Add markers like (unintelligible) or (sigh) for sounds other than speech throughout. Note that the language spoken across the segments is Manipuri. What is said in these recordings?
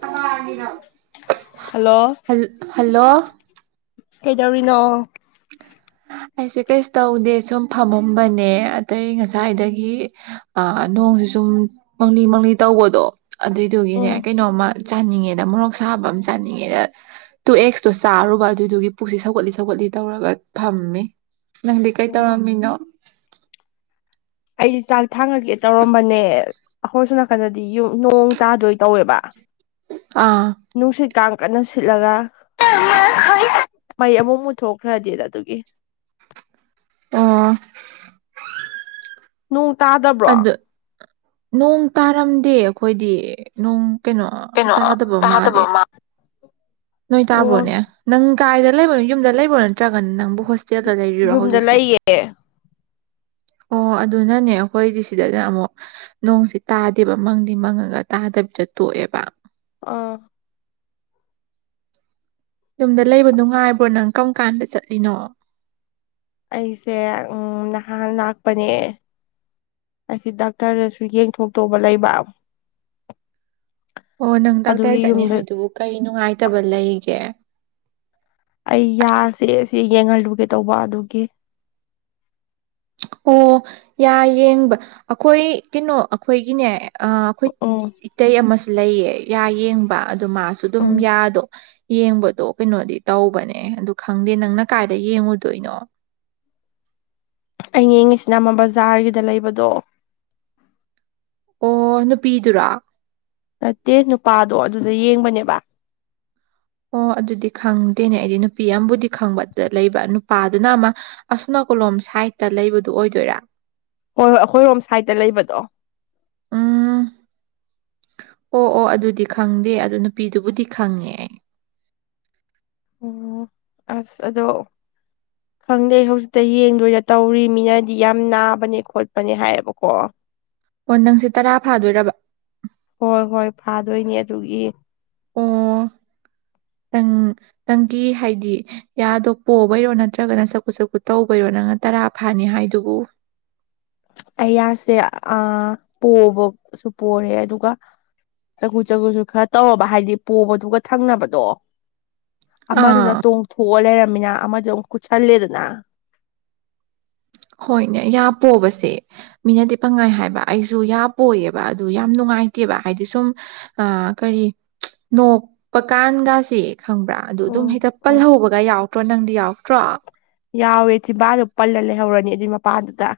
ꯀꯅꯥꯒꯤꯅꯣ ꯍꯜꯂꯣ ꯍꯜ ꯍꯜꯂꯣ ꯀꯩꯗꯧꯔꯤꯅꯣ ꯑꯩꯁꯦ ꯀꯩꯁꯨ ꯇꯧꯗꯦ ꯁꯨꯝ ꯐꯝꯃꯝꯕꯅꯦ ꯑꯗꯩ ꯉꯁꯥꯏꯗꯒꯤ ꯑ ꯅꯣꯡꯖꯤ ꯁꯨꯝ ꯃꯪꯂꯤ ꯃꯪꯂꯤ ꯇꯧꯕꯗꯣ ꯑꯗꯨꯏꯗꯨꯒꯤꯅꯦ ꯎꯝ ꯀꯩꯅꯣꯝꯃ ꯆꯥꯅꯤꯡꯉꯦꯅ ꯃꯣꯔꯣꯛ ꯁꯥꯕ ꯑꯃ ꯆꯥꯅꯤꯡꯉꯦꯅ ꯇꯨ ꯑꯦꯛꯁꯇꯣ ꯆꯥꯔꯨꯕ ꯑꯗꯨꯏꯗꯨꯒꯤ ꯄꯨꯛꯁꯤ ꯁꯧꯒꯠꯂꯤ ꯁꯧꯒꯠꯂꯤ ꯇꯧꯔꯒ ꯐꯝꯃꯤ ꯅꯪꯗꯤ ꯀꯩ ꯇꯧꯔꯝꯃꯤꯅꯣ ꯑꯩꯗꯤ ꯆꯥꯛ ꯊꯥꯡꯉꯛꯒꯦ ꯇꯧꯔꯝꯕꯅꯦ ꯑꯈꯣꯏꯁꯨ ꯁꯣꯝ ꯅꯥꯀꯟꯗꯗꯤ ꯌꯨ ꯅꯣꯡ ꯇꯥꯗꯣꯏ ꯇꯧꯋꯦꯕ ꯑꯥ ꯅꯨꯡꯁꯤꯠ ꯀꯥꯡ ꯀꯟꯅ ꯁꯤꯠꯂꯒ (unintelligible) ꯃꯩ ꯑꯃꯨꯛ ꯃꯨꯠꯊꯣꯛꯈ꯭ꯔꯗꯤꯅ ꯑꯗꯨꯒꯤ ꯑꯣ (unintelligible) ꯅꯣꯡ ꯇꯥꯗꯕ꯭ꯔꯣ ꯑꯗꯨ ꯅꯣꯡ ꯇꯥꯔꯝꯗꯦ ꯑꯩꯈꯣꯏꯗꯤ ꯅꯣꯡ ꯀꯩꯅꯣ ꯀꯩꯅꯣ ꯇꯥꯗꯕ ꯃꯥꯜꯂꯦ ꯃꯥ ꯅꯣꯏ ꯑꯣ ꯇꯥꯕ꯭ꯔꯣꯅꯦ ꯅꯪ ꯀꯥꯏꯗ ꯂꯩꯕꯅꯣ ꯌꯨꯝꯗ ꯂꯩꯕ꯭ꯔꯅꯦ ꯇ꯭ꯔꯒꯅ ꯅꯪꯕꯨ ꯍꯣꯁꯇꯦꯜꯗ ꯂꯩꯔꯤꯔꯣ ꯌꯨꯝꯗ ꯍꯧꯖꯤꯛꯁꯦ ꯂꯩꯌꯦ ꯑꯣ ꯑꯗꯨꯅꯅꯦ ꯑꯩꯈꯣꯏꯗꯤ ꯁꯤꯗꯅ ꯑꯃꯨꯛ ꯅꯣꯡꯁꯤ ꯇꯥꯗꯦꯕ ꯃꯪꯗꯤ ꯃꯪꯉꯒ ꯇꯥꯗꯕꯤꯗ ꯇꯣꯛꯑꯦꯕ ꯑꯥ ꯌꯨꯝꯗ ꯂꯩꯕ ꯅꯨꯡꯉꯥꯏꯕ꯭ꯔꯣ ꯅꯪ ꯀꯔꯝ ꯀꯥꯟꯗ ꯆꯠꯂꯤꯅꯣ ꯑꯩꯁꯦ ꯎꯝ ꯅꯍꯥꯟ ꯂꯥꯛꯄꯅꯦ ꯑꯩꯒꯤ ꯗꯥꯛꯇꯔꯗꯁꯨ ꯌꯦꯡꯊꯣꯛꯇꯧꯕ ꯂꯩꯕ ꯑꯣ ꯅꯪ ꯑꯗꯨꯒꯤ ꯗꯥꯛꯇꯔ ꯆꯠꯅꯤ ꯌꯨꯝꯗ ꯍꯥꯏꯗꯨꯕꯨ ꯀꯩ ꯅꯨꯡꯉꯥꯏꯇꯕ ꯂꯩꯒꯦ ꯑꯩ ꯌꯥ ꯆꯤꯛꯑꯦ ꯑꯁꯤ ꯌꯦꯡꯍꯜꯂꯨꯒꯦ ꯇꯧꯕ ꯑꯗꯨꯒꯤ ꯑꯣ ꯌꯥ ꯌꯦꯡꯕ ꯑꯈꯣꯏ ꯀꯩꯅꯣ ꯑꯩꯈꯣꯏꯒꯤꯅꯦ ꯑ ꯑꯈꯣꯏ ꯎꯝ ꯏꯇꯩ ꯑꯃꯁꯨ ꯂꯩꯌꯦ ꯌꯥ ꯌꯦꯡꯕ ꯑꯗꯨ ꯃꯥꯁꯨ ꯑꯗꯨꯝ ꯎꯝ ꯌꯥꯗꯣ ꯌꯦꯡꯕꯗꯣ ꯀꯩꯅꯣꯗꯤ ꯇꯧꯕꯅꯦ ꯑꯗꯨ ꯈꯪꯗꯦ ꯅꯪꯅ ꯀꯥꯏꯗ ꯌꯦꯡꯉꯨꯗꯣꯏꯅꯣ ꯑꯩ ꯌꯦꯡꯉꯤꯁꯤꯅ ꯑꯃ ꯕꯖꯥꯔꯒꯤꯗ ꯂꯩꯕꯗꯣ ꯑꯣ ꯅꯨꯄꯤꯗꯨꯔꯣ ꯅꯠꯇꯦ ꯅꯨꯄꯥꯗꯣ ꯑꯗꯨꯗ ꯌꯦꯡꯕꯅꯦꯕ ꯑꯣ ꯑꯗꯨꯗꯤ ꯈꯪꯗꯦꯅꯦ ꯑꯩꯗꯤ ꯅꯨꯄꯤ ꯑꯝꯕꯨꯗꯤ ꯈꯪꯕ ꯑꯗꯨꯗ ꯂꯩꯕ ꯅꯨꯄꯥꯗꯨꯅ ꯑꯃ ꯑꯁꯨꯝ ꯅꯥꯀꯜꯂꯣꯝ ꯁꯥꯏꯗꯇ ꯂꯩꯕꯗꯣ ꯑꯣꯏꯗꯣꯏꯔ ꯍꯣꯏ ꯍꯣꯏ ꯑꯈꯣꯏꯔꯣꯝ ꯁꯥꯏꯗꯇ ꯂꯩꯕꯗꯣ ꯎꯝ ꯑꯣ ꯑꯣ ꯑꯗꯨꯗꯤ ꯈꯪꯗꯦ ꯑꯗꯨ ꯅꯨꯄꯤꯗꯨꯕꯨꯗꯤ ꯈꯪꯉꯦ ꯑꯩ ꯑꯣ ꯑꯁ ꯑꯗꯣ (inaudible) ꯈꯪꯗꯦ ꯍꯧꯖꯤꯛꯇ ꯌꯦꯡꯗꯣꯏꯗ ꯇꯧꯔꯤ ꯃꯤꯅꯗꯤ ꯌꯥꯝ ꯅꯥꯕꯅꯦ ꯈꯣꯠꯄꯅꯦ ꯍꯥꯏꯌꯦꯕꯀꯣ ꯑꯣ ꯅꯪꯁꯦ ꯇꯔꯥ ꯐꯥꯗꯣꯏꯔꯕ ꯍꯣꯏ ꯍꯣꯏ ꯐꯥꯗꯣꯏꯅꯦ ꯑꯗꯨꯒꯤ ꯑꯣ ꯅꯪ ꯅꯪꯒꯤ ꯍꯥꯏꯗꯤ ꯌꯥꯗꯣ ꯄꯣꯕꯩꯔꯣ ꯅꯠꯇ꯭ꯔꯒꯅ ꯆꯐꯨꯠ ꯆꯐꯨꯠ ꯇꯧꯕꯩꯔꯣ ꯅꯪꯅ ꯇꯔꯥ ꯐꯥꯅꯤ ꯍꯥꯏꯗꯨꯕꯨ ꯑꯩ ꯌꯥꯁꯦ ꯑ ꯄꯣꯕꯁꯨ ꯄꯣꯔꯦ ꯑꯗꯨꯒ ꯆꯒꯨ ꯆꯒꯨꯁꯨ ꯈꯔ ꯇꯧꯔꯕ ꯍꯥꯏꯗꯤ ꯄꯣꯕꯗꯨꯒ ꯊꯪꯅꯕꯗꯣ ꯑꯥ ꯑꯃꯗꯨꯅ ꯇꯣꯡꯊꯣꯛꯑ ꯂꯩꯔꯝꯃꯤꯅ ꯑꯃꯖꯦ ꯑꯃꯨꯛ ꯀꯨꯠꯁꯜꯂꯦꯗꯅ ꯍꯣꯏꯅꯦ ꯌꯥ ꯄꯣꯕꯁꯦ ꯃꯤꯅꯗꯤ ꯄꯪꯍꯥꯏ ꯍꯥꯏꯕ ꯑꯩꯁꯨ ꯌꯥ ꯄꯣꯏꯌꯦꯕ ꯑꯗꯨ ꯌꯥꯝ ꯅꯨꯡꯉꯥꯏꯇꯦꯕ ꯍꯥꯏꯗꯤ ꯁꯨꯝ ꯑ ꯀꯔꯤ ꯅꯣꯛꯄꯀꯥꯟꯒꯥꯁꯤ ꯈꯪꯕ꯭ꯔꯥ ꯑꯗꯨ ꯑꯗꯨꯝ ꯎꯝ ꯍꯦꯛꯇ ꯎꯝ ꯄꯜꯍꯧꯕꯒ ꯌꯥꯎꯇ꯭ꯔꯣ ꯅꯪꯗꯤ ꯌꯥꯎꯇ꯭ꯔꯣ ꯌꯥꯎꯋꯦ ꯆꯤꯕꯥꯟꯗꯣ ꯄꯜꯂ ꯂꯩꯍꯧꯔꯅꯤ ꯑꯗꯨꯏ ꯃꯄꯥꯗꯨꯗ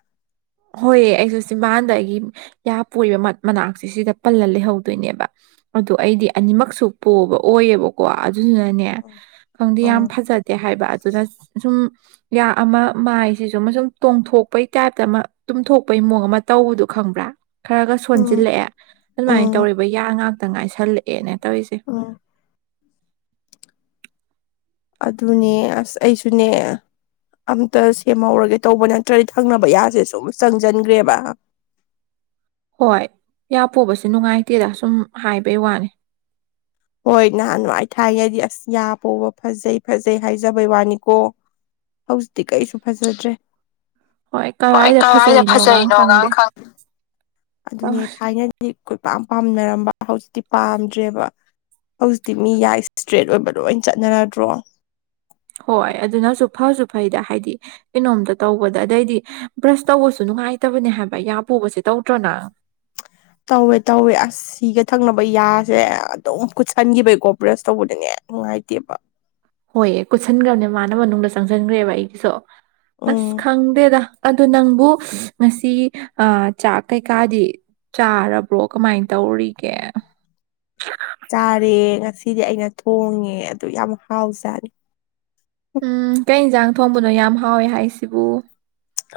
ꯍꯣꯏꯌꯦ ꯑꯩꯁꯨ ꯆꯤꯝꯕꯥꯟꯗ ꯑꯩꯒꯤ ꯌꯥ ꯄꯣꯏ (unintelligible) ꯃꯅꯥꯛꯁꯦ ꯁꯤꯗ ꯄꯜꯂ ꯂꯩꯍꯧꯗꯣꯏꯅꯦꯕ ꯑꯗꯨ ꯑꯩꯗꯤ ꯑꯅꯤꯃꯛꯁꯨ ꯄꯣꯕ ꯑꯣꯏꯌꯦꯕꯀꯣ ꯑꯗꯨꯗꯨꯅꯅꯦ ꯎꯝ ꯈꯪꯗꯦ ꯌꯥꯝ ꯎꯝ ꯐꯖ ꯗꯦ ꯍꯥꯏꯕ ꯑꯗꯨꯅ ꯁꯨꯝ ꯌꯥ ꯑꯃ ꯃꯥꯏꯁꯤꯁꯨ ꯑꯃ ꯁꯨꯝ ꯇꯣꯡꯊꯣꯛꯄꯩ ꯇꯥꯏꯞꯇ ꯑꯃ ꯇꯨꯝꯊꯣꯛꯄꯩ ꯃꯑꯣꯡ ꯑꯃ ꯇꯧꯕꯗꯨ ꯈꯪꯕ꯭ꯔꯥ ꯈꯔꯒ ꯎꯝ ꯁꯣꯟꯖꯤꯜꯂꯛꯑꯦ ꯑꯗꯨꯃꯥꯏꯅ ꯎꯝ ꯇꯧꯔꯦꯕ ꯌꯥ ꯉꯥꯛꯇ ꯉꯥꯏꯁꯜꯂꯛꯑꯦꯅꯦ ꯇꯧꯏꯁꯤ (unintelligible) ꯑꯗꯨꯅꯦ ꯑꯁ ꯑꯩꯁꯨꯅꯦ ꯑꯝꯇ ꯁꯦꯝꯍꯧꯔꯒꯦ ꯇꯧꯕ ꯅꯠꯇ꯭ꯔꯗꯤ ꯊꯪꯅꯕ ꯌꯥꯁꯦ ꯁꯨꯝ ꯆꯪꯖꯟꯒ꯭ꯔꯦꯕ ꯍꯣꯏ ꯌꯥ ꯄꯣꯕꯁꯤ ꯅꯨꯡꯉꯥꯏꯇꯦꯗ ꯁꯨꯝ ꯍꯥꯏꯕꯩ ꯋꯥꯅꯤ ꯍꯣꯏ ꯅꯍꯥꯟꯋꯥꯥꯏ ꯊꯥꯏꯅꯗꯤ ꯑꯁ ꯌꯥ ꯄꯣꯕ ꯐꯖꯩ ꯐꯖꯩ ꯍꯥꯏꯖꯕꯩ ꯋꯥꯅꯤꯀꯣ ꯍꯧꯖꯤꯛꯇꯤ ꯀꯩꯁꯨ ꯐꯖꯗ꯭ꯔꯦ ꯍꯣꯏ ꯀꯗꯥꯏꯗ ꯀꯋꯥꯏꯗ ꯐꯖꯩꯅꯣꯒ ꯈꯪꯗꯦ ꯐꯖꯩꯅꯣꯒꯥꯡ ꯈꯪ ꯑꯗꯨꯅꯦ ꯇꯧꯔꯤ ꯊꯥꯏꯅꯗꯤ ꯀꯣꯏꯄꯥꯝ ꯄꯥꯝꯅꯔꯝꯕ ꯍꯧꯖꯤꯛꯇꯤ ꯄꯥꯝꯗ꯭ꯔꯦꯕ ꯍꯧꯖꯤꯛꯇꯤ ꯃꯤ ꯌꯥ ꯏꯁꯇ꯭ꯔꯦꯠ ꯑꯣꯏꯕ ꯂꯣꯏ ꯆꯠꯅꯔꯗ꯭ꯔꯣ ꯍꯣꯏ ꯑꯗꯨꯅꯁꯨ ꯐꯁꯨ ꯐꯩꯗ ꯍꯥꯏꯗꯤ ꯀꯩꯅꯣꯝꯇ ꯇꯧꯕꯗ ꯑꯗꯩꯗꯤ ꯕ꯭ꯔꯁ ꯇꯧꯕꯁꯨ ꯅꯨꯡꯉꯥꯏꯇꯕꯅꯦ ꯍꯥꯏꯕ ꯌꯥ ꯄꯣꯕꯁꯤ ꯇꯧꯇ꯭ꯔꯣ ꯅꯪ ꯇꯧꯋꯦ ꯇꯧꯋꯦ ꯑꯁ ꯁꯤꯒ ꯊꯪꯅꯕ ꯌꯥꯁꯦ ꯑꯗꯨꯝ ꯀꯨꯠꯁꯟꯈꯤꯕꯩꯀꯣ ꯕ꯭ꯔꯁ ꯇꯧꯕꯗꯅꯦ ꯅꯨꯡꯉꯥꯏꯇꯦꯕ ꯍꯣꯏꯌꯦ ꯀꯨꯠꯁꯟꯒ꯭ꯔꯝꯅꯦ ꯃꯥꯅ ꯃꯅꯨꯡꯗ ꯆꯪꯖꯟꯒ꯭ꯔꯦꯕ ꯑꯩꯒꯤꯁꯨ ꯎꯝ ꯑꯁ ꯈꯪꯗꯦꯗ ꯑꯗꯨ ꯅꯪꯕꯨ ꯉꯁꯤ ꯑ ꯆꯥꯛ ꯀꯩꯀꯥꯗꯤ ꯆꯥꯔꯕ꯭ꯔꯣ ꯀꯃꯥꯏ ꯇꯧꯔꯤꯒꯦ ꯆꯥꯔꯦ ꯉꯁꯤꯗꯤ ꯑꯩꯅ ꯊꯣꯡꯅꯤꯡꯉꯦ ꯑꯗꯨ ꯌꯥꯝ ꯍꯥꯎꯖꯥꯠꯅꯤ ꯎꯝ ꯀꯩ ꯏꯟꯖꯥꯡ ꯊꯣꯡꯕꯅꯣ ꯌꯥꯝ ꯍꯥꯎꯋꯦ ꯍꯥꯏꯁꯤꯕꯨ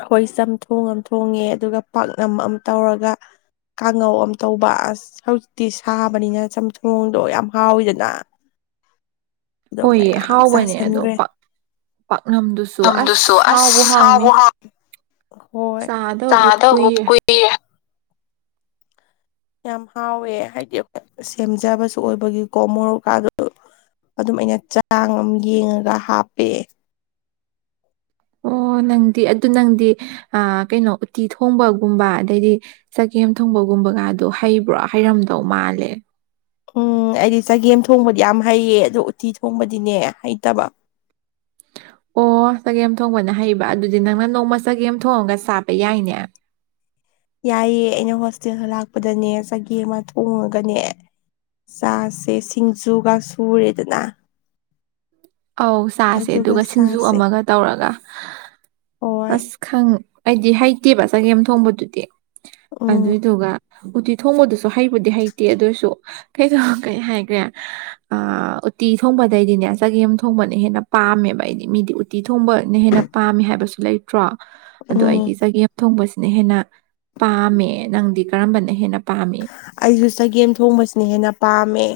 ꯍꯣꯏ ꯆꯝꯊꯣꯡ ꯑꯝ ꯊꯣꯡꯉꯦ ꯑꯗꯨꯒ ꯄꯥꯛꯅꯝ ꯑꯝ ꯇꯧꯔꯒ ꯀꯥꯡꯉꯧ ꯑꯝ ꯇꯧꯕ ꯑꯁ ꯍꯧꯖꯤꯛꯇꯤ ꯁꯥꯕꯅꯤꯅ ꯆꯝꯊꯣꯡꯗꯣ ꯌꯥꯝ ꯍꯥꯎꯋꯤꯗꯅ ꯑꯗꯣ ꯍꯣꯏꯌꯦ ꯃꯌꯥꯝ ꯍꯥꯎꯕꯅꯦ ꯑꯗꯣ ꯆꯥꯁꯟꯈ꯭ꯔꯦ ꯄꯥꯛ ꯄꯥꯛꯅꯝꯗꯨꯁꯨ ꯃꯇꯝꯗꯨꯁꯨ ꯑꯁ ꯍꯥꯎꯕꯨ ꯑꯁ ꯍꯥꯎꯅꯤ ꯍꯥꯎ ꯍꯣꯏ ꯆꯥꯗꯕꯨ ꯀꯨꯏꯔꯦ ꯌꯥꯝ ꯍꯥꯎꯋꯦ ꯍꯥꯏꯗꯤ (unintelligible) ꯁꯦꯝꯖꯕꯁꯨ ꯑꯣꯏꯕꯒꯤꯀꯣ ꯃꯣꯔꯣꯛꯀꯥꯗꯨ ꯑꯗꯨꯝ ꯑꯩꯅ ꯆꯥꯡ ꯑꯝ ꯌꯦꯡꯉꯒ ꯍꯥꯞꯄꯦ ꯑꯣ ꯅꯪꯗꯤ ꯑꯗꯨ ꯅꯪꯗꯤ ꯑ ꯀꯩꯅꯣ ꯎꯠꯇꯤ ꯊꯣꯡꯕꯒꯨꯝꯕ ꯑꯗꯩꯗꯤ ꯆꯒꯦꯝ ꯊꯣꯡꯕꯒꯨꯝꯕꯒꯗꯣ ꯍꯩꯕ꯭ꯔꯣ ꯍꯩꯔꯝꯗꯧ ꯃꯥꯜꯂꯦ ꯎꯝ ꯑꯩꯗꯤ ꯆꯒꯦꯝ ꯊꯣꯡꯕꯗꯤ ꯌꯥꯝ ꯍꯩꯌꯦ ꯑꯗꯣ ꯎꯇꯤ ꯊꯣꯡꯕꯗꯤꯅꯦ ꯍꯩꯇꯕ ꯑꯣ ꯆꯒꯦꯝ ꯊꯣꯡꯕꯅ ꯍꯩꯕ ꯑꯗꯨꯗꯤ ꯅꯪꯅ ꯅꯣꯡꯃ ꯆꯒꯦꯝ ꯊꯣꯡꯉꯒ ꯆꯥꯕ ꯌꯥꯏꯅꯦ ꯌꯥꯏꯌꯦ ꯑꯩꯅ ꯍꯣꯁꯇꯦꯜꯗ ꯂꯥꯛꯄꯗꯅꯦ ꯆꯒꯦꯝꯒ ꯊꯣꯡꯉꯒꯅꯦ ꯆꯥꯁꯦ ꯁꯤꯡꯖꯨꯒ ꯁꯨꯔꯦꯗꯅ ꯑꯧ ꯆꯥꯁꯦ ꯑꯗꯨꯒ ꯁꯤꯡꯖꯨ ꯑꯃꯒ ꯇꯧꯔꯒ ꯍꯣꯏ ꯑꯁ ꯈꯪ ꯑꯩꯗꯤ ꯍꯩꯇꯦꯕ ꯆꯒꯦꯝ ꯊꯣꯡꯕꯗꯨꯗꯤ ꯎꯝ ꯑꯗꯨꯏꯗꯨꯒ ꯎꯇꯤ ꯊꯣꯡꯕꯗꯨꯁꯨ ꯍꯩꯕꯨꯗꯤ ꯍꯩꯇꯦ ꯑꯗꯨ ꯑꯣꯏꯁꯨ ꯀꯩꯗꯣ ꯀꯩ ꯍꯥꯏꯈ꯭ꯔꯦ ꯑ ꯎꯇꯤ ꯊꯣꯡꯕꯗꯩꯗꯤꯅꯦ ꯆꯒꯦꯝ ꯊꯣꯡꯕ ꯊꯣꯡꯕꯅ ꯍꯦꯟꯅ ꯄꯥꯝꯃꯦꯕ ꯑꯩꯗꯤ ꯃꯤꯗꯤ ꯎꯇꯤ ꯊꯣꯡꯕꯅ ꯍꯦꯟꯅ ꯄꯥꯝꯃꯦ ꯍꯥꯏꯕꯁꯨ ꯂꯩ ꯇꯔꯣ ꯑꯗꯣ ꯑꯩꯗꯤ ꯎꯝ ꯆꯒꯦꯝ ꯑꯃ ꯊꯣꯡꯕꯁꯤꯅ ꯍꯦꯟꯅ ꯄꯥꯝꯃꯦ ꯅꯪꯗꯤ ꯀꯔꯝꯕꯅ ꯍꯦꯟꯅ ꯄꯥꯝꯃꯤ ꯑꯩꯁꯨ ꯆꯒꯦꯝ ꯊꯣꯡꯕꯁꯤꯅ ꯍꯦꯟꯅ ꯄꯥꯝꯃꯦ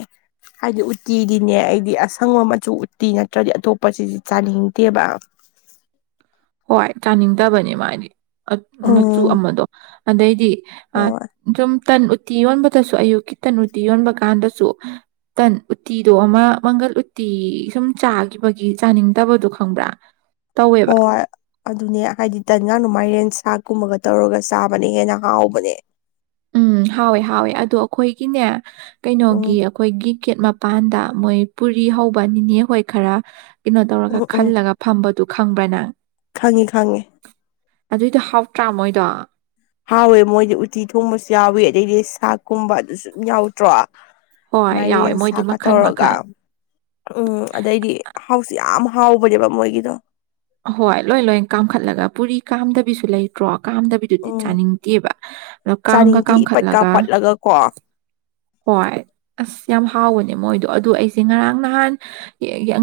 ꯍꯥꯏꯗꯤ ꯎꯠꯇꯤꯗꯤꯅꯦ ꯑꯩꯗꯤ ꯑꯁꯪꯕ ꯃꯆꯨ ꯎꯇꯤ ꯅꯠꯇ꯭ꯔꯗꯤ ꯑꯇꯣꯞꯄ ꯁꯤꯗꯤ ꯆꯥꯅꯤꯡꯗꯦꯕ ꯍꯣꯏ ꯆꯥꯅꯤꯡꯗꯕꯅꯤ ꯃꯥꯗꯤ ꯃꯆꯨ ꯎꯝ ꯑꯃꯗꯣ ꯑꯗꯩꯗꯤ ꯑ ꯍꯣꯏ ꯁꯨꯝ ꯇꯟ ꯎꯇꯤ ꯌꯣꯟꯕꯗꯁꯨ ꯑꯌꯨꯛꯀꯤ ꯇꯟ ꯎꯇꯤ ꯌꯣꯟꯕ ꯀꯥꯟꯗꯁꯨ ꯇꯟ ꯎꯇꯤꯗꯣ ꯑꯃ ꯃꯪꯒꯜ ꯎꯇꯤ ꯁꯨꯝ ꯆꯥꯈꯤꯕꯒꯤ ꯆꯥꯅꯤꯡꯗꯕꯗꯣ ꯈꯪꯕ꯭ꯔ (inaudible) ꯍꯣꯏ ꯑꯗꯨꯅꯦ ꯍꯥꯏꯗꯤ ꯇꯟꯒꯗꯨ ꯃꯥꯏꯔꯦꯟ ꯁꯥꯛꯀꯨꯝꯕꯒ ꯇꯧꯔꯒ ꯆꯥꯕꯅ ꯍꯦꯟꯅ ꯍꯥꯎꯕꯅꯦ ꯎꯝ ꯍꯥꯎꯋꯦ ꯍꯥꯎꯋꯦ ꯑꯗꯣ ꯑꯩꯈꯣꯏꯒꯤꯅꯦ ꯀꯩꯅꯣꯒꯤ ꯎꯝ ꯑꯩꯈꯣꯏꯒꯤ ꯒꯦꯠ ꯃꯄꯥꯟꯗ ꯃꯣꯏ ꯄꯨꯔꯤ ꯍꯧꯕ ꯅꯤꯅꯦ ꯍꯣꯏ ꯈꯔ ꯀꯩꯅꯣ ꯇꯧꯔꯒ ꯎꯝ ꯈꯜꯂꯒ ꯐꯝꯕꯗꯨ ꯈꯪꯕ꯭ꯔ ꯅꯪ ꯈꯪꯉꯤ ꯈꯪꯉꯤ ꯑꯗꯨꯗꯣ ꯍꯥꯎꯇ꯭ꯔ ꯃꯣꯏꯗꯣ ꯍꯥꯎꯋꯦ ꯃꯣꯏꯗꯤ ꯎꯇꯤ ꯊꯣꯡꯕꯁꯨ ꯌꯥꯎꯋꯤ ꯑꯗꯩꯗꯤ ꯁꯥꯛꯀꯨꯝꯕ ꯑꯗꯨꯁꯨ ꯑꯗꯨꯝ ꯌꯥꯎꯗ꯭ꯔꯣ ꯍꯣꯏ ꯌꯥꯎꯋꯦ ꯃꯥꯏꯔꯦꯟ ꯃꯣꯏꯗꯤ ꯁꯥꯛꯀ ꯃꯈꯟ ꯇꯧꯔꯒ ꯃꯈꯟ ꯎꯝ ꯑꯗꯩꯗꯤ ꯍꯥꯎꯁꯨ ꯌꯥꯝ ꯍꯥꯎꯕꯅꯦꯕ ꯃꯣꯏꯒꯤꯗꯣ ꯍꯣꯏ ꯂꯣꯏ ꯂꯣꯏ ꯀꯥꯝꯈꯠꯂꯒ ꯄꯨꯔꯤ ꯀꯥꯝꯗꯕꯤꯁꯨ ꯂꯩꯇ꯭ꯔꯣ ꯀꯥꯝꯗꯕꯤ ꯑꯗꯨꯗꯤ ꯎꯝ ꯆꯥꯅꯤꯡꯗꯦꯕ ꯑꯗꯣ ꯀꯥꯝꯒ ꯆꯥꯅꯤꯡꯇꯤ ꯏꯄꯠꯀ ꯀꯥꯝꯈꯠꯂꯒ ꯄꯠꯂꯒ ꯀꯣ ꯍꯣꯏ ꯑꯁ ꯌꯥꯝ ꯍꯥꯎꯕꯅꯦ ꯃꯣꯏꯗꯣ ꯑꯗꯨ ꯑꯩꯁꯦ ꯉꯔꯥꯡ ꯅꯍꯥꯟ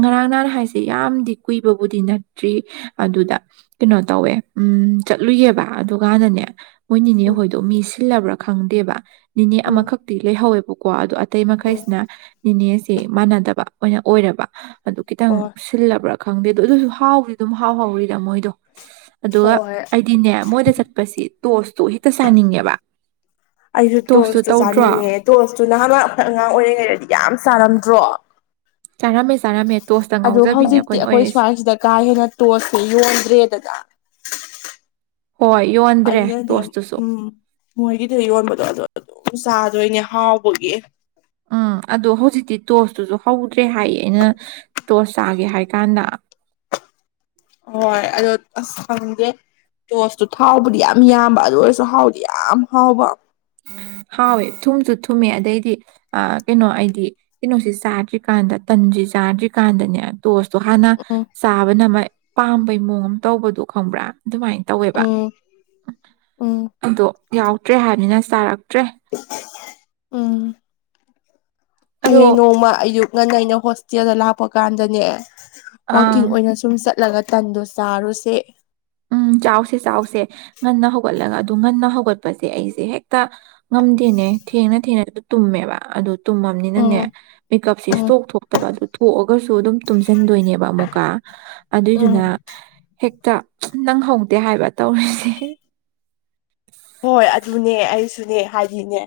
ꯉꯔꯥꯡ ꯅꯍꯥꯟ ꯍꯥꯏꯁꯦ ꯌꯥꯝꯗꯤ ꯀꯨꯏꯕꯕꯨꯗꯤ ꯅꯠꯇ꯭ꯔꯤ ꯑꯗꯨꯗ ꯀꯩꯅꯣ ꯇꯧꯋꯦ ꯎꯝ ꯆꯠꯂꯨꯏꯌꯦꯕ ꯑꯗꯨꯀꯥꯟꯗꯅꯦ ꯃꯣꯏ ꯎꯝ ꯅꯤꯅꯦꯍꯣꯏꯗꯣ ꯃꯤ ꯁꯤꯜꯂꯕ꯭ꯔ ꯈꯪꯗꯦꯕ ꯅꯤꯅꯦ ꯎꯝ ꯑꯃꯈꯛꯇꯤ ꯂꯩꯍꯧꯋꯦꯕꯀꯣ ꯑꯗꯨ ꯑꯇꯩ ꯎꯝ ꯃꯈꯩꯁꯤꯅ ꯅꯤꯅꯦꯁꯦ ꯃꯥꯟꯅꯗꯕ ꯑꯣꯏꯅ ꯑꯣꯏꯔꯕ ꯑꯗꯨ ꯈꯤꯇꯪ ꯍꯣꯏ ꯁꯤꯜꯂꯕ꯭ꯔ ꯈꯪꯗꯦ ꯑꯗꯨꯗꯣ ꯑꯗꯨꯁꯨ ꯍꯥꯎꯗꯤ ꯑꯗꯨꯝ ꯍꯥꯎꯍꯧꯔꯤꯗ ꯃꯣꯏꯗꯣ ꯑꯗꯨꯒ ꯍꯣꯏ ꯑꯩꯗꯤꯅꯦ ꯃꯣꯏꯗ ꯆꯠꯄꯁꯤ ꯇꯣꯁꯇꯣ ꯍꯦꯛꯇ ꯆꯥꯅꯤꯡꯉꯦꯕ ꯑꯩꯁꯨ ꯇꯣꯁꯇꯨ ꯆꯥꯅꯤꯡꯉꯦ ꯇꯣꯁꯇꯨ ꯅꯍꯥꯟ ꯋꯥꯏ ꯑꯩꯈꯣꯏ ꯑꯉꯥꯡ ꯑꯣꯏꯔꯤꯉꯩꯗꯗꯤ ꯌꯥꯝ ꯆꯥꯔꯝꯗ꯭ꯔꯣ ꯆꯥꯔꯝꯃꯦ ꯆꯥꯔꯝꯃꯦ ꯇꯣꯁꯇ ꯑꯗꯨ ꯉꯥꯎꯖꯕꯤꯅꯦ ꯍꯧꯖꯤꯛꯇꯤ ꯑꯩꯈꯣꯏꯅ ꯑꯩꯈꯣꯏ ꯑꯣꯏꯔꯛꯏꯁꯦ ꯁ꯭ꯋꯥꯏꯁꯤꯗ ꯀꯥ ꯍꯦꯟꯅ ꯇꯣꯁꯁꯤ ꯌꯣꯟꯗ꯭ꯔꯦꯗꯅ ꯌꯥ ꯍꯣꯏ ꯌꯣꯟ ꯑꯗꯨꯅꯅꯦ ꯎꯝ ꯃꯣꯏꯒꯤꯗꯣ ꯌꯣꯟꯕꯗꯣ ꯑꯗꯨ ꯑꯗꯨꯝ ꯆꯥꯗꯣꯏꯅꯦ ꯍꯥꯎꯕꯒꯤ ꯎꯝ ꯑꯗꯣ ꯍꯧꯖꯤꯛꯇꯤ ꯇꯣꯁꯇꯨꯁꯨ ꯍꯧꯗ꯭ꯔꯦ ꯍꯥꯏꯌꯦ ꯑꯩꯅ ꯇꯣꯁ ꯆꯥꯒꯦ ꯍꯥꯏ ꯀꯥꯟꯗ ꯍꯣꯏ ꯑꯗꯣ ꯈꯪꯗꯦ ꯇꯣꯁꯇꯨ ꯊꯥꯎꯕꯨꯗꯤ ꯌꯥꯝ ꯌꯥꯝꯕ ꯑꯗꯨ ꯑꯣꯏꯔꯁꯨ ꯍꯥꯎꯗꯤ ꯌꯥꯝ ꯍꯥꯎꯕ ꯍꯥꯎꯋꯦ ꯊꯨꯝꯁꯨ ꯊꯨꯝꯃꯦ ꯑꯗꯩꯗꯤ ꯑ ꯀꯩꯅꯣ ꯑꯩꯗꯤ ꯀꯩꯅꯣꯁꯤ ꯆꯥꯗ꯭ꯔꯤꯀꯥꯟꯗ ꯇꯟꯁꯦ ꯆꯥꯗ꯭ꯔꯤꯀꯥꯟꯗꯅꯦ ꯇꯣꯁꯇꯣ ꯍꯥꯟꯅ ꯎꯝ ꯆꯥꯕꯅ ꯃꯥꯏ ꯄꯥꯝꯕꯩ ꯃꯑꯣꯡ ꯑꯝ ꯇꯧꯕꯗꯣ ꯈꯪꯕ꯭ꯔꯥ ꯑꯗꯨꯃꯥꯏꯟ ꯇꯧꯋꯦꯕ ꯎꯝ ꯎꯝ ꯑꯗꯣ ꯌꯥꯎꯗ꯭ꯔꯦ ꯍꯥꯏꯕꯅꯤꯅ ꯆꯥꯔꯛꯇ꯭ꯔꯦ (unintelligible) ꯎꯝ ꯑꯗꯣ ꯍꯌꯦꯡ ꯅꯣꯡꯃ ꯑꯌꯨꯛ ꯉꯟꯅ ꯑꯩꯅ ꯍꯣꯁꯇꯦꯜꯗ ꯂꯥꯛꯄ ꯀꯥꯟꯗꯅꯦ ꯑꯪ ꯋꯥꯀꯤꯡ ꯑꯣꯏꯅ ꯁꯨꯝ ꯆꯠꯂꯒ ꯇꯟꯗꯣ ꯆꯥꯔꯨꯁꯦ ꯎꯝ ꯆꯥꯎꯁꯦ ꯆꯥꯎꯁꯦ ꯉꯟꯅ ꯍꯧꯒꯠꯂꯒ ꯑꯗꯨ ꯉꯟꯅ ꯍꯧꯒꯠꯄꯁꯦ ꯑꯩꯁꯦ ꯍꯦꯛꯇ ꯉꯝꯗꯦꯅꯦ ꯊꯦꯡꯅ ꯊꯦꯡꯅ ꯗꯨ ꯇꯨꯝꯃꯦꯕ ꯑꯗꯨ ꯇꯨꯝꯃꯝꯅꯤꯅꯅꯦ ꯎꯝ ꯃꯤꯀꯞꯁꯦ ꯎꯝ ꯁ꯭ꯊꯣꯛ ꯊꯣꯛꯇꯕ ꯑꯗꯨ ꯊꯣꯛꯑꯒꯁꯨ ꯑꯗꯨꯝ ꯇꯨꯝꯖꯟꯗꯣꯏꯅꯦꯕ ꯑꯃꯨꯛꯀ ꯎꯝ ꯑꯗꯨꯗꯨꯅ ꯍꯦꯛꯇ ꯅꯪꯍꯧꯗꯦ ꯍꯥꯏꯕ ꯇꯧꯔꯤꯁꯦ (unintelligible) ꯍꯣꯏ ꯑꯗꯨꯅꯦ ꯑꯩꯁꯨꯅꯦ ꯍꯥꯏꯗꯤꯅꯦ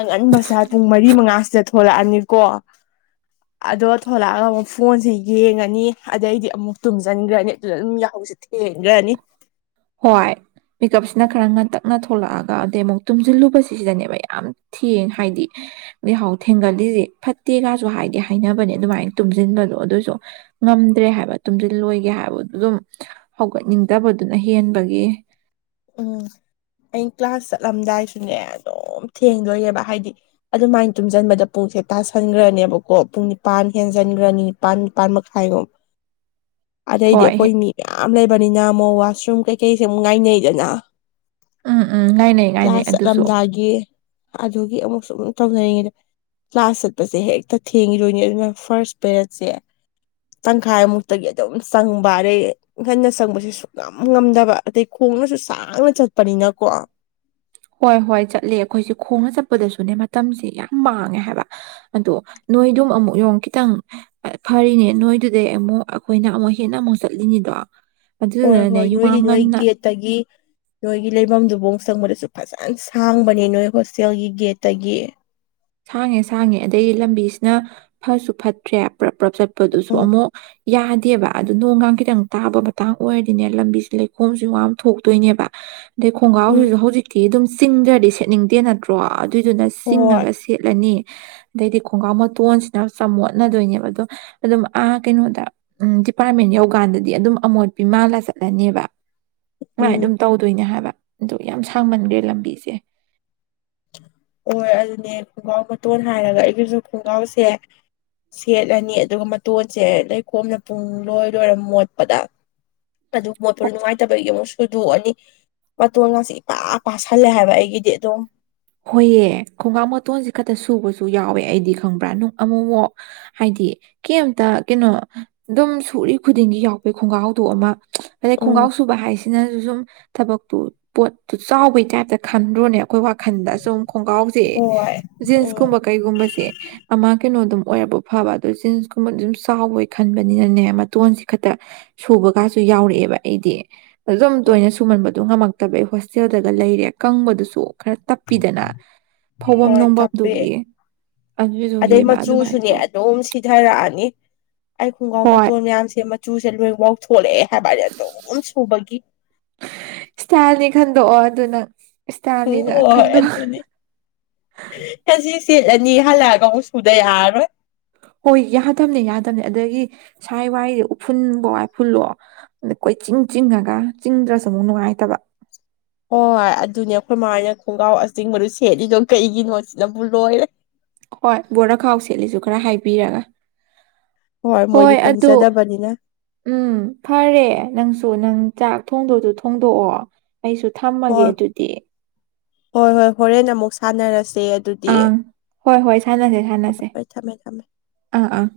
ꯑꯉꯟꯕꯁꯦ ꯄꯨꯡ ꯃꯔꯤ ꯃꯉꯥꯁꯤꯗ ꯊꯣꯔꯛꯑꯅꯤꯀꯣ (inaudible) ꯑꯗꯣ ꯊꯣꯂꯛꯑꯒ ꯑꯃꯨꯛ ꯐꯣꯟꯁꯤ ꯌꯦꯡꯉꯅꯤ ꯑꯗꯩꯗꯤ ꯑꯃꯨꯛ ꯇꯨꯝꯖꯟꯒ꯭ꯔꯅꯤ ꯑꯗ ꯑꯗꯨꯝ ꯌꯥꯍꯧꯁꯤ ꯊꯦꯡꯒ꯭ꯔꯅꯤ ꯍꯣꯏ ꯃꯤꯀꯞꯁꯤꯅ ꯈꯔ ꯉꯟꯇꯛꯅ ꯊꯣꯛꯂꯛꯑꯒ ꯑꯗꯩ ꯑꯃꯨꯛ ꯇꯨꯝꯖꯤꯜꯂꯨꯕꯁꯤꯗꯅꯦꯕ ꯌꯥꯝ ꯊꯦꯡ ꯍꯥꯏꯗꯤ ꯌꯥꯍꯧ ꯊꯦꯡꯒꯜꯂꯤꯖꯦ ꯐꯠꯇꯦꯒꯥꯖꯨ ꯍꯥꯏꯗꯤ ꯍꯥꯏꯅꯕꯅꯦ ꯑꯗꯨꯃꯥꯏꯅ ꯇꯨꯝꯖꯤꯟꯕꯗꯣ ꯑꯗꫭꯏꯁꯨ ꯉꯝꯗ꯭ꯔꯦ ꯍꯥꯏꯕ ꯇꯨꯝꯖꯤꯜꯂꯣꯏꯒꯦ ꯍꯥꯏꯕꯗꯨ ꯑꯗꯨꯝ ꯍꯧꯒꯠꯅꯤꯡꯗꯕꯗꯨꯅ ꯍꯦꯟꯕꯒꯤ ꯎꯝ ꯑꯩ ꯀ꯭ꯂꯥꯁ ꯆꯠꯂꯝꯗꯥꯏꯁꯨꯅꯦ ꯑꯗꯨꯝ ꯊꯦꯡꯗꯣꯏꯅꯦꯕ ꯍꯥꯏꯗꯤ ꯑꯗꯨꯃꯥꯏꯟ ꯇꯨꯝꯖꯟꯕꯗ ꯄꯨꯡꯁꯦ ꯇꯥꯁꯟꯒ꯭ꯔꯅꯦꯕꯀꯣ ꯄꯨꯡ ꯅꯤꯄꯥꯟ ꯍꯦꯟꯖꯟꯒ꯭ꯔꯅꯤ ꯅꯤꯄꯥꯟ ꯅꯤꯄꯥꯥꯟ ꯃꯈꯥꯏ ꯔꯣꯝ (inaudible) ꯑꯗꯩꯗꯤ ꯍꯣꯏ ꯑꯩꯈꯣꯏ ꯍꯦ- ꯃꯤ ꯃꯌꯥꯝ ꯂꯩꯕꯅꯤꯅ ꯃꫭ ꯋꯥꯁꯔꯨꯝ ꯀꯩꯀꯩꯁꯦ ꯑꯃꯨꯛ ꯉꯥꯏꯅꯩ ꯗꯅ ꯎꯝ ꯎꯝ ꯉꯥꯏꯅꯩ ꯉꯥꯏꯅꯩ ꯀ꯭ꯂꯥꯁ ꯑꯗꯨꯁꯨ ꯆꯠꯂꯝꯗꯥꯏꯒꯤ ꯑꯗꯨꯒꯤ ꯑꯃꯨꯛꯁꯨ ꯑꯃꯨꯛ ꯇꯧꯅꯩꯉꯩꯗ ꯀ꯭ꯂꯥꯁ ꯆꯠꯄꯁꯦ ꯍꯦꯛꯇ ꯊꯦꯡꯉꯤꯗꯣꯏꯅꯤ ꯑꯗꯨꯅ ꯐꯥꯔꯁ ꯄꯦꯔꯠꯁꯦ ꯇꯪꯈꯥꯏꯃꯨꯛꯇꯒꯤ ꯑꯗꯨꯝ ꯆꯪꯕ ꯑꯗꯩ ꯉꯟꯅ ꯆꯪꯕꯁꯦ ꯁꯨꯛꯉꯝ ꯉꯝꯗꯕ ꯑꯗꯩ ꯈꯣꯡꯅꯁꯨ ꯁꯥꯡꯅ ꯆꯠꯄꯅꯤꯅꯀꯣ ꯍꯣꯏ ꯍꯣꯏ ꯆꯠꯂꯦ ꯑꯩꯈꯣꯏꯁꯦ ꯈꯣꯡꯅ ꯆꯠꯄꯗꯁꯨꯅꯦ ꯃꯇꯝꯁꯦ ꯌꯥꯝ ꯃꯥꯡꯉꯦ ꯍꯥꯏꯕ ꯑꯗꯣ ꯅꯣꯏꯗꯨꯝ ꯑꯃꯨꯛ ꯌꫭꯡ ꯈꯤꯇꯪ ꯑ ꯐꯔꯤꯅꯦ ꯅꯣꯏꯗꯨꯗꯩ ꯑꯃꯨꯛ ꯑꯈꯣꯏꯅ ꯑꯃꯨꯛ ꯍꯦꯟꯅ ꯑꯃꯨꯛ ꯆꯠꯂꯤꯅꯤꯗꯣ ꯑꯗꯨꯗꯨꯅꯅꯦ ꯌꯨꯋꯥꯡ ꯉꯟꯅ ꯇꯒꯤ ꯅꯣꯏꯒꯤ ꯂꯩꯕꯝꯗꯨꯕꯧ ꯆꯪꯕꯗꯁꯨ ꯐꯖꯅ ꯁꯥꯡꯕꯅꯦ ꯅꯣꯏ ꯍꯣꯁꯇꯦꯜꯒꯤ ꯒꯦꯠꯇꯒꯤ ꯁꯥꯡꯉꯦ ꯁꯥꯡꯉꯦ ꯑꯗꯒꯤ ꯂꯝꯕꯤꯁꯤꯅ ꯐꯠꯁꯨ ꯐꯠꯇ꯭ꯔꯦ ꯄ꯭ꯔꯞ ꯄ꯭ꯔꯞ ꯆꯠꯄꯗꯨꯁꯨ ꯎꯝ ꯑꯃꯨꯛ ꯌꯥꯗꯦꯕ ꯑꯗꯨ ꯅꯣꯡꯒꯥꯡ ꯈꯤꯇꯪ ꯇꯥꯕ ꯃꯇꯥꯡ ꯑꯣꯏꯔꯗꯤꯅꯦ ꯂꯝꯕꯤꯁꯦ ꯂꯩꯈꯣꯝꯁꯨ ꯌꯥꯝ ꯊꯣꯛꯇꯣꯏꯅꯦꯕ ꯑꯗꯩ ꯎꯝ ꯈꯣꯡꯒꯥꯎꯖꯤꯖꯨ ꯍꯧꯖꯤꯛꯇꯤ ꯑꯗꯨꯝ ꯆꯤꯡꯗ꯭ꯔꯗꯤ ꯁꯦꯠꯅꯤꯡꯗꯦ ꯅꯠꯇ꯭ꯔꯣ ꯑꯗꯨꯏꯗꯨꯅ ꯍꯣꯏ ꯆꯤꯡꯉꯒ ꯁ ꯁꯦꯠꯂꯅꯤ ꯑꯗꯩꯗꯤ ꯈꯣꯡꯒ꯭ꯔꯥꯎ ꯃꯇꯣꯟꯁꯤꯅ ꯆꯝ ꯃꯣꯠꯅꯗꯣꯏꯅꯦꯕ ꯑꯗꯣ ꯑꯗꯨꯝ ꯑꯥ ꯀꯩꯅꯣꯗ ꯎꯝ ꯗꯤꯄꯥꯔꯠꯃꯦꯟ ꯌꯧꯀꯥꯟꯗꯗꯤ ꯑꯗꯨꯝ ꯑꯃꯣꯠꯄꯤ ꯃꯥꯜꯂ ꯆꯠꯂꯅꯦꯕ ꯁꯨꯝꯃꯥꯏ ꯎꯝ ꯑꯗꯨꯝ ꯇꯧꯗꯣꯏꯅꯦ ꯍꯥꯏꯕ ꯑꯗꯨ ꯌꯥꯝ ꯁꯥꯡꯃꯟꯈ꯭ꯔꯦ ꯂꯝꯕꯤꯁꯦ ꯍꯣꯏ ꯑꯗꯨꯅꯦ ꯈꯣꯡꯒ꯭ꯔꯥꯎ ꯃꯇꯣꯟ ꯍꯥꯏꯔꯒ ꯑꯩꯒꯤꯁꯨ ꯈꯣꯡꯒ꯭ꯔꯥꯎꯁꯦ ꯁꯦꯠꯂꯅꯤ ꯑꯗꯨꯒ ꯃꯇꯣꯟꯁꯦ ꯂꯩꯈꯣꯝꯅ ꯄꯨꯡ ꯂꯣꯏ ꯂꯣꯏꯔꯦ ꯃꯣꯠꯄꯗꯥ ꯑꯗꯨ ꯃꯣꯠꯄꯗꯨ ꯅꯨꯡꯉꯥꯏꯇꯕꯒꯤ ꯑꯃꯨꯛ ꯁꯨꯗꯣꯛꯑꯅꯤ ꯃꯇꯣꯟ ꯒꯁꯤ ꯏꯄꯥ ꯄꯥꯥꯁꯜꯂꯦ ꯍꯥꯏꯕ ꯑꯩꯒꯤꯗꯤ ꯑꯗꯨꯝ ꯍꯣꯏꯌꯦ ꯈꯣꯡꯒꯥꯎ ꯃꯇꯣꯟꯁꯤ ꯈꯛꯇ ꯁꯨꯕꯁꯨ ꯌꯥꯎꯋꯦ ꯑꯩꯗꯤ ꯈꯪꯕ꯭ꯔꯥ ꯑꯃꯨꯛꯃꯨꯛ ꯍꯥꯏꯗꯤ ꯀꯦꯝꯇ ꯀꯩꯅꯣ ꯑꯗꯨꯝ ꯁꯨꯔꯤ ꯈꯨꯗꯤꯡꯒꯤ ꯌꯥꯎꯕꯩ ꯈꯣꯡꯒ꯭ꯔꯥꯎꯗꯣ ꯑꯃꯥ ꯍꯥꯏꯗꯤ ꯎꯝ ꯈꯣꯡꯒꯥꯎ ꯁꯨꯕ ꯍꯥꯏꯁꯤꯅꯁꯨ ꯁꯨꯝ ꯊꯕꯛꯇꯨ ꯄꯣꯠꯇꯨ ꯆꯥꯎꯕꯩ ꯇꯥꯏꯞꯇ ꯈꯟꯗ꯭ꯔꯣꯅꯦ ꯑꯩꯈꯣꯏ ꯋꯥ ꯈꯟꯗꯥ ꯑꯁꯨꯝ ꯈꯣꯡꯒ꯭ꯔꯥꯎꯁꯦ ꯍꯣꯏ ꯎꯝ ꯖꯤꯟꯁꯀꯨꯝꯕ ꯀꯩꯒꯨꯝꯕꯁꯦ ꯑꯃꯥ ꯀꯩꯅꯣꯗꯨꯝ ꯑꯣꯏꯔꯕꯥ ꯐꯕ ꯑꯗꯨ ꯖꯤꯟꯁꯀꯨꯝꯕꯗꯨ ꯑꯗꯨꯝ ꯆꯥꯎꯕꫭꯏ ꯈꯟꯕꯅꯤꯅꯅꯦ ꯃꯇꯣꯟꯁꯤ ꯈꯠꯇꯥ ꯁꯨꯕ ꯀꯥꯁꯨ ꯌꯥꯎꯔꯛꯑꯦꯕ ꯑꯩꯗꯤ ꯑꯗꯨꯝ ꯎꯝ ꯇꯣꯏꯅ ꯁꯨꯃꯟꯕꯗꯣ ꯉꯝꯃꯛꯇꯕꯩ ꯍꯣꯁꯇꯦꯜꯗꯒ ꯂꯩꯔꯦ ꯀꯪꯕꯗꯨꯁꯨ ꯈꯔꯥ ꯇꯞꯄꯤꯗꯅ ꯐꯧꯕꯝ ꯍꯣꯏ ꯇꯞꯄꯦ ꯅꯣꯝꯕꯝꯗꯨꯒꯤ ꯑꯗꯩ ꯑꯗꯨꯗꯨꯒꯤꯕ ꯑꯗꯨꯃꯥꯏ ꯃꯆꯨꯁꯨꯅꯦ ꯇꯧ ꯑꯗꯨꯝ ꯁꯤꯊꯔꯛꯑꯅꯤ ꯑꯩ ꯈꯣꯡꯒ꯭ꯔꯥꯎ ꯍꯣꯏ ꯃꯇꯣꯟ ꯃꯌꯥꯝ ꯁꯦꯝ ꯆꯨꯁꯦ ꯂꯣꯏ ꯋꯥꯎ ꯊꯣꯛꯂꯛꯑꯦ ꯍꯥꯏꯕꯗꯤ ꯑꯗꯨꯝ ꯁꯨꯕꯒꯤ ꯏꯁꯇꯥꯏꯜꯅꯤ ꯈꯟꯗꯣꯛꯑꯣ ꯑꯗꯨꯅꯥ ꯎꯝ ꯍꯣꯏ ꯑꯗꯨꯅ‌ꯦ ꯉꯁꯤ ꯁꯦꯠꯂꯅꯤ ꯍꯜꯂꯛꯑꯒꯥ ꯑꯃꯨꯛ ꯁꯨꯗ ꯌꯥꯔꯔꯣꯏ ꯍꯣꯏ ꯌꯥꯗꯝꯅꯦ ꯌꯥꯗꯝꯅꯦ ꯑꯗꯒꯤ ꯁꯥꯏ ꯋꯥꯏ ꯎꯐꯨꯟꯕꫭ ꯋꯥꯏꯐꯨꯜꯑꯣ ꯑꯗꯥ ꯀꯣꯏꯆꯤꯡ ꯆꯤꯡꯉꯒ ꯆꯤꯡꯗ꯭ꯔꯁꯨ ꯑꯃꯨꯛ ꯅꯨꯡꯉꯥꯏꯇꯕ ꯍꯣꯏ ꯑꯗꯨꯅꯦ ꯑꯩꯈꯣꯏ ꯃꯥꯍꫭꯏꯅ ꯈꯣꯡꯒ꯭ꯔꯥꯎ ꯑꯆꯤꯡꯕꯗꯨ ꯁꯦꯠꯂꯤꯗꯣ ꯀꯩꯒꯤꯅꯣ ꯁꯤꯅꯕꯨ ꯂꯣꯏꯔꯦ ꯍꯣꯏ ꯕꯣꯔꯥꯈꯥꯎ ꯁꯦꯠꯂꯤꯁꯨ ꯈꯔꯥ ꯍꯥꯏꯕꯤꯔꯛ ꯃꯣꯏꯗꯤ ꯍꯣꯏ ꯑꯗꯨ ꯈꯪꯖꯗꯕꯅꯤꯅ ꯎꯝ ꯐꯔꯦ ꯅꯪꯁꯨ ꯅꯪ ꯆꯥꯛ ꯊꯣꯡꯗꯧꯗꯣ ꯊꯣꯡꯗꯣꯛꯑꯣ ꯑꯩꯁꯨ ꯊꯝꯃꯒꯦ ꯍꯣꯏ ꯑꯗꯨꯗꯤ ꯍꯣꯏ ꯍꯣꯏ ꯍꯣꯔꯦꯟ ꯑꯃꯨꯛ ꯁꯥꯟꯅꯔꯁꯦ ꯑꯗꯨ ꯑꯪ ꯍꯣꯏ ꯍꯣꯏ ꯁꯥꯟꯅꯁꯦ ꯁꯥꯟꯅꯁꯦ ꯍꯣꯏ ꯊꯝꯃꯦ ꯊꯝꯃꯦ ꯑꯪ ꯑꯪ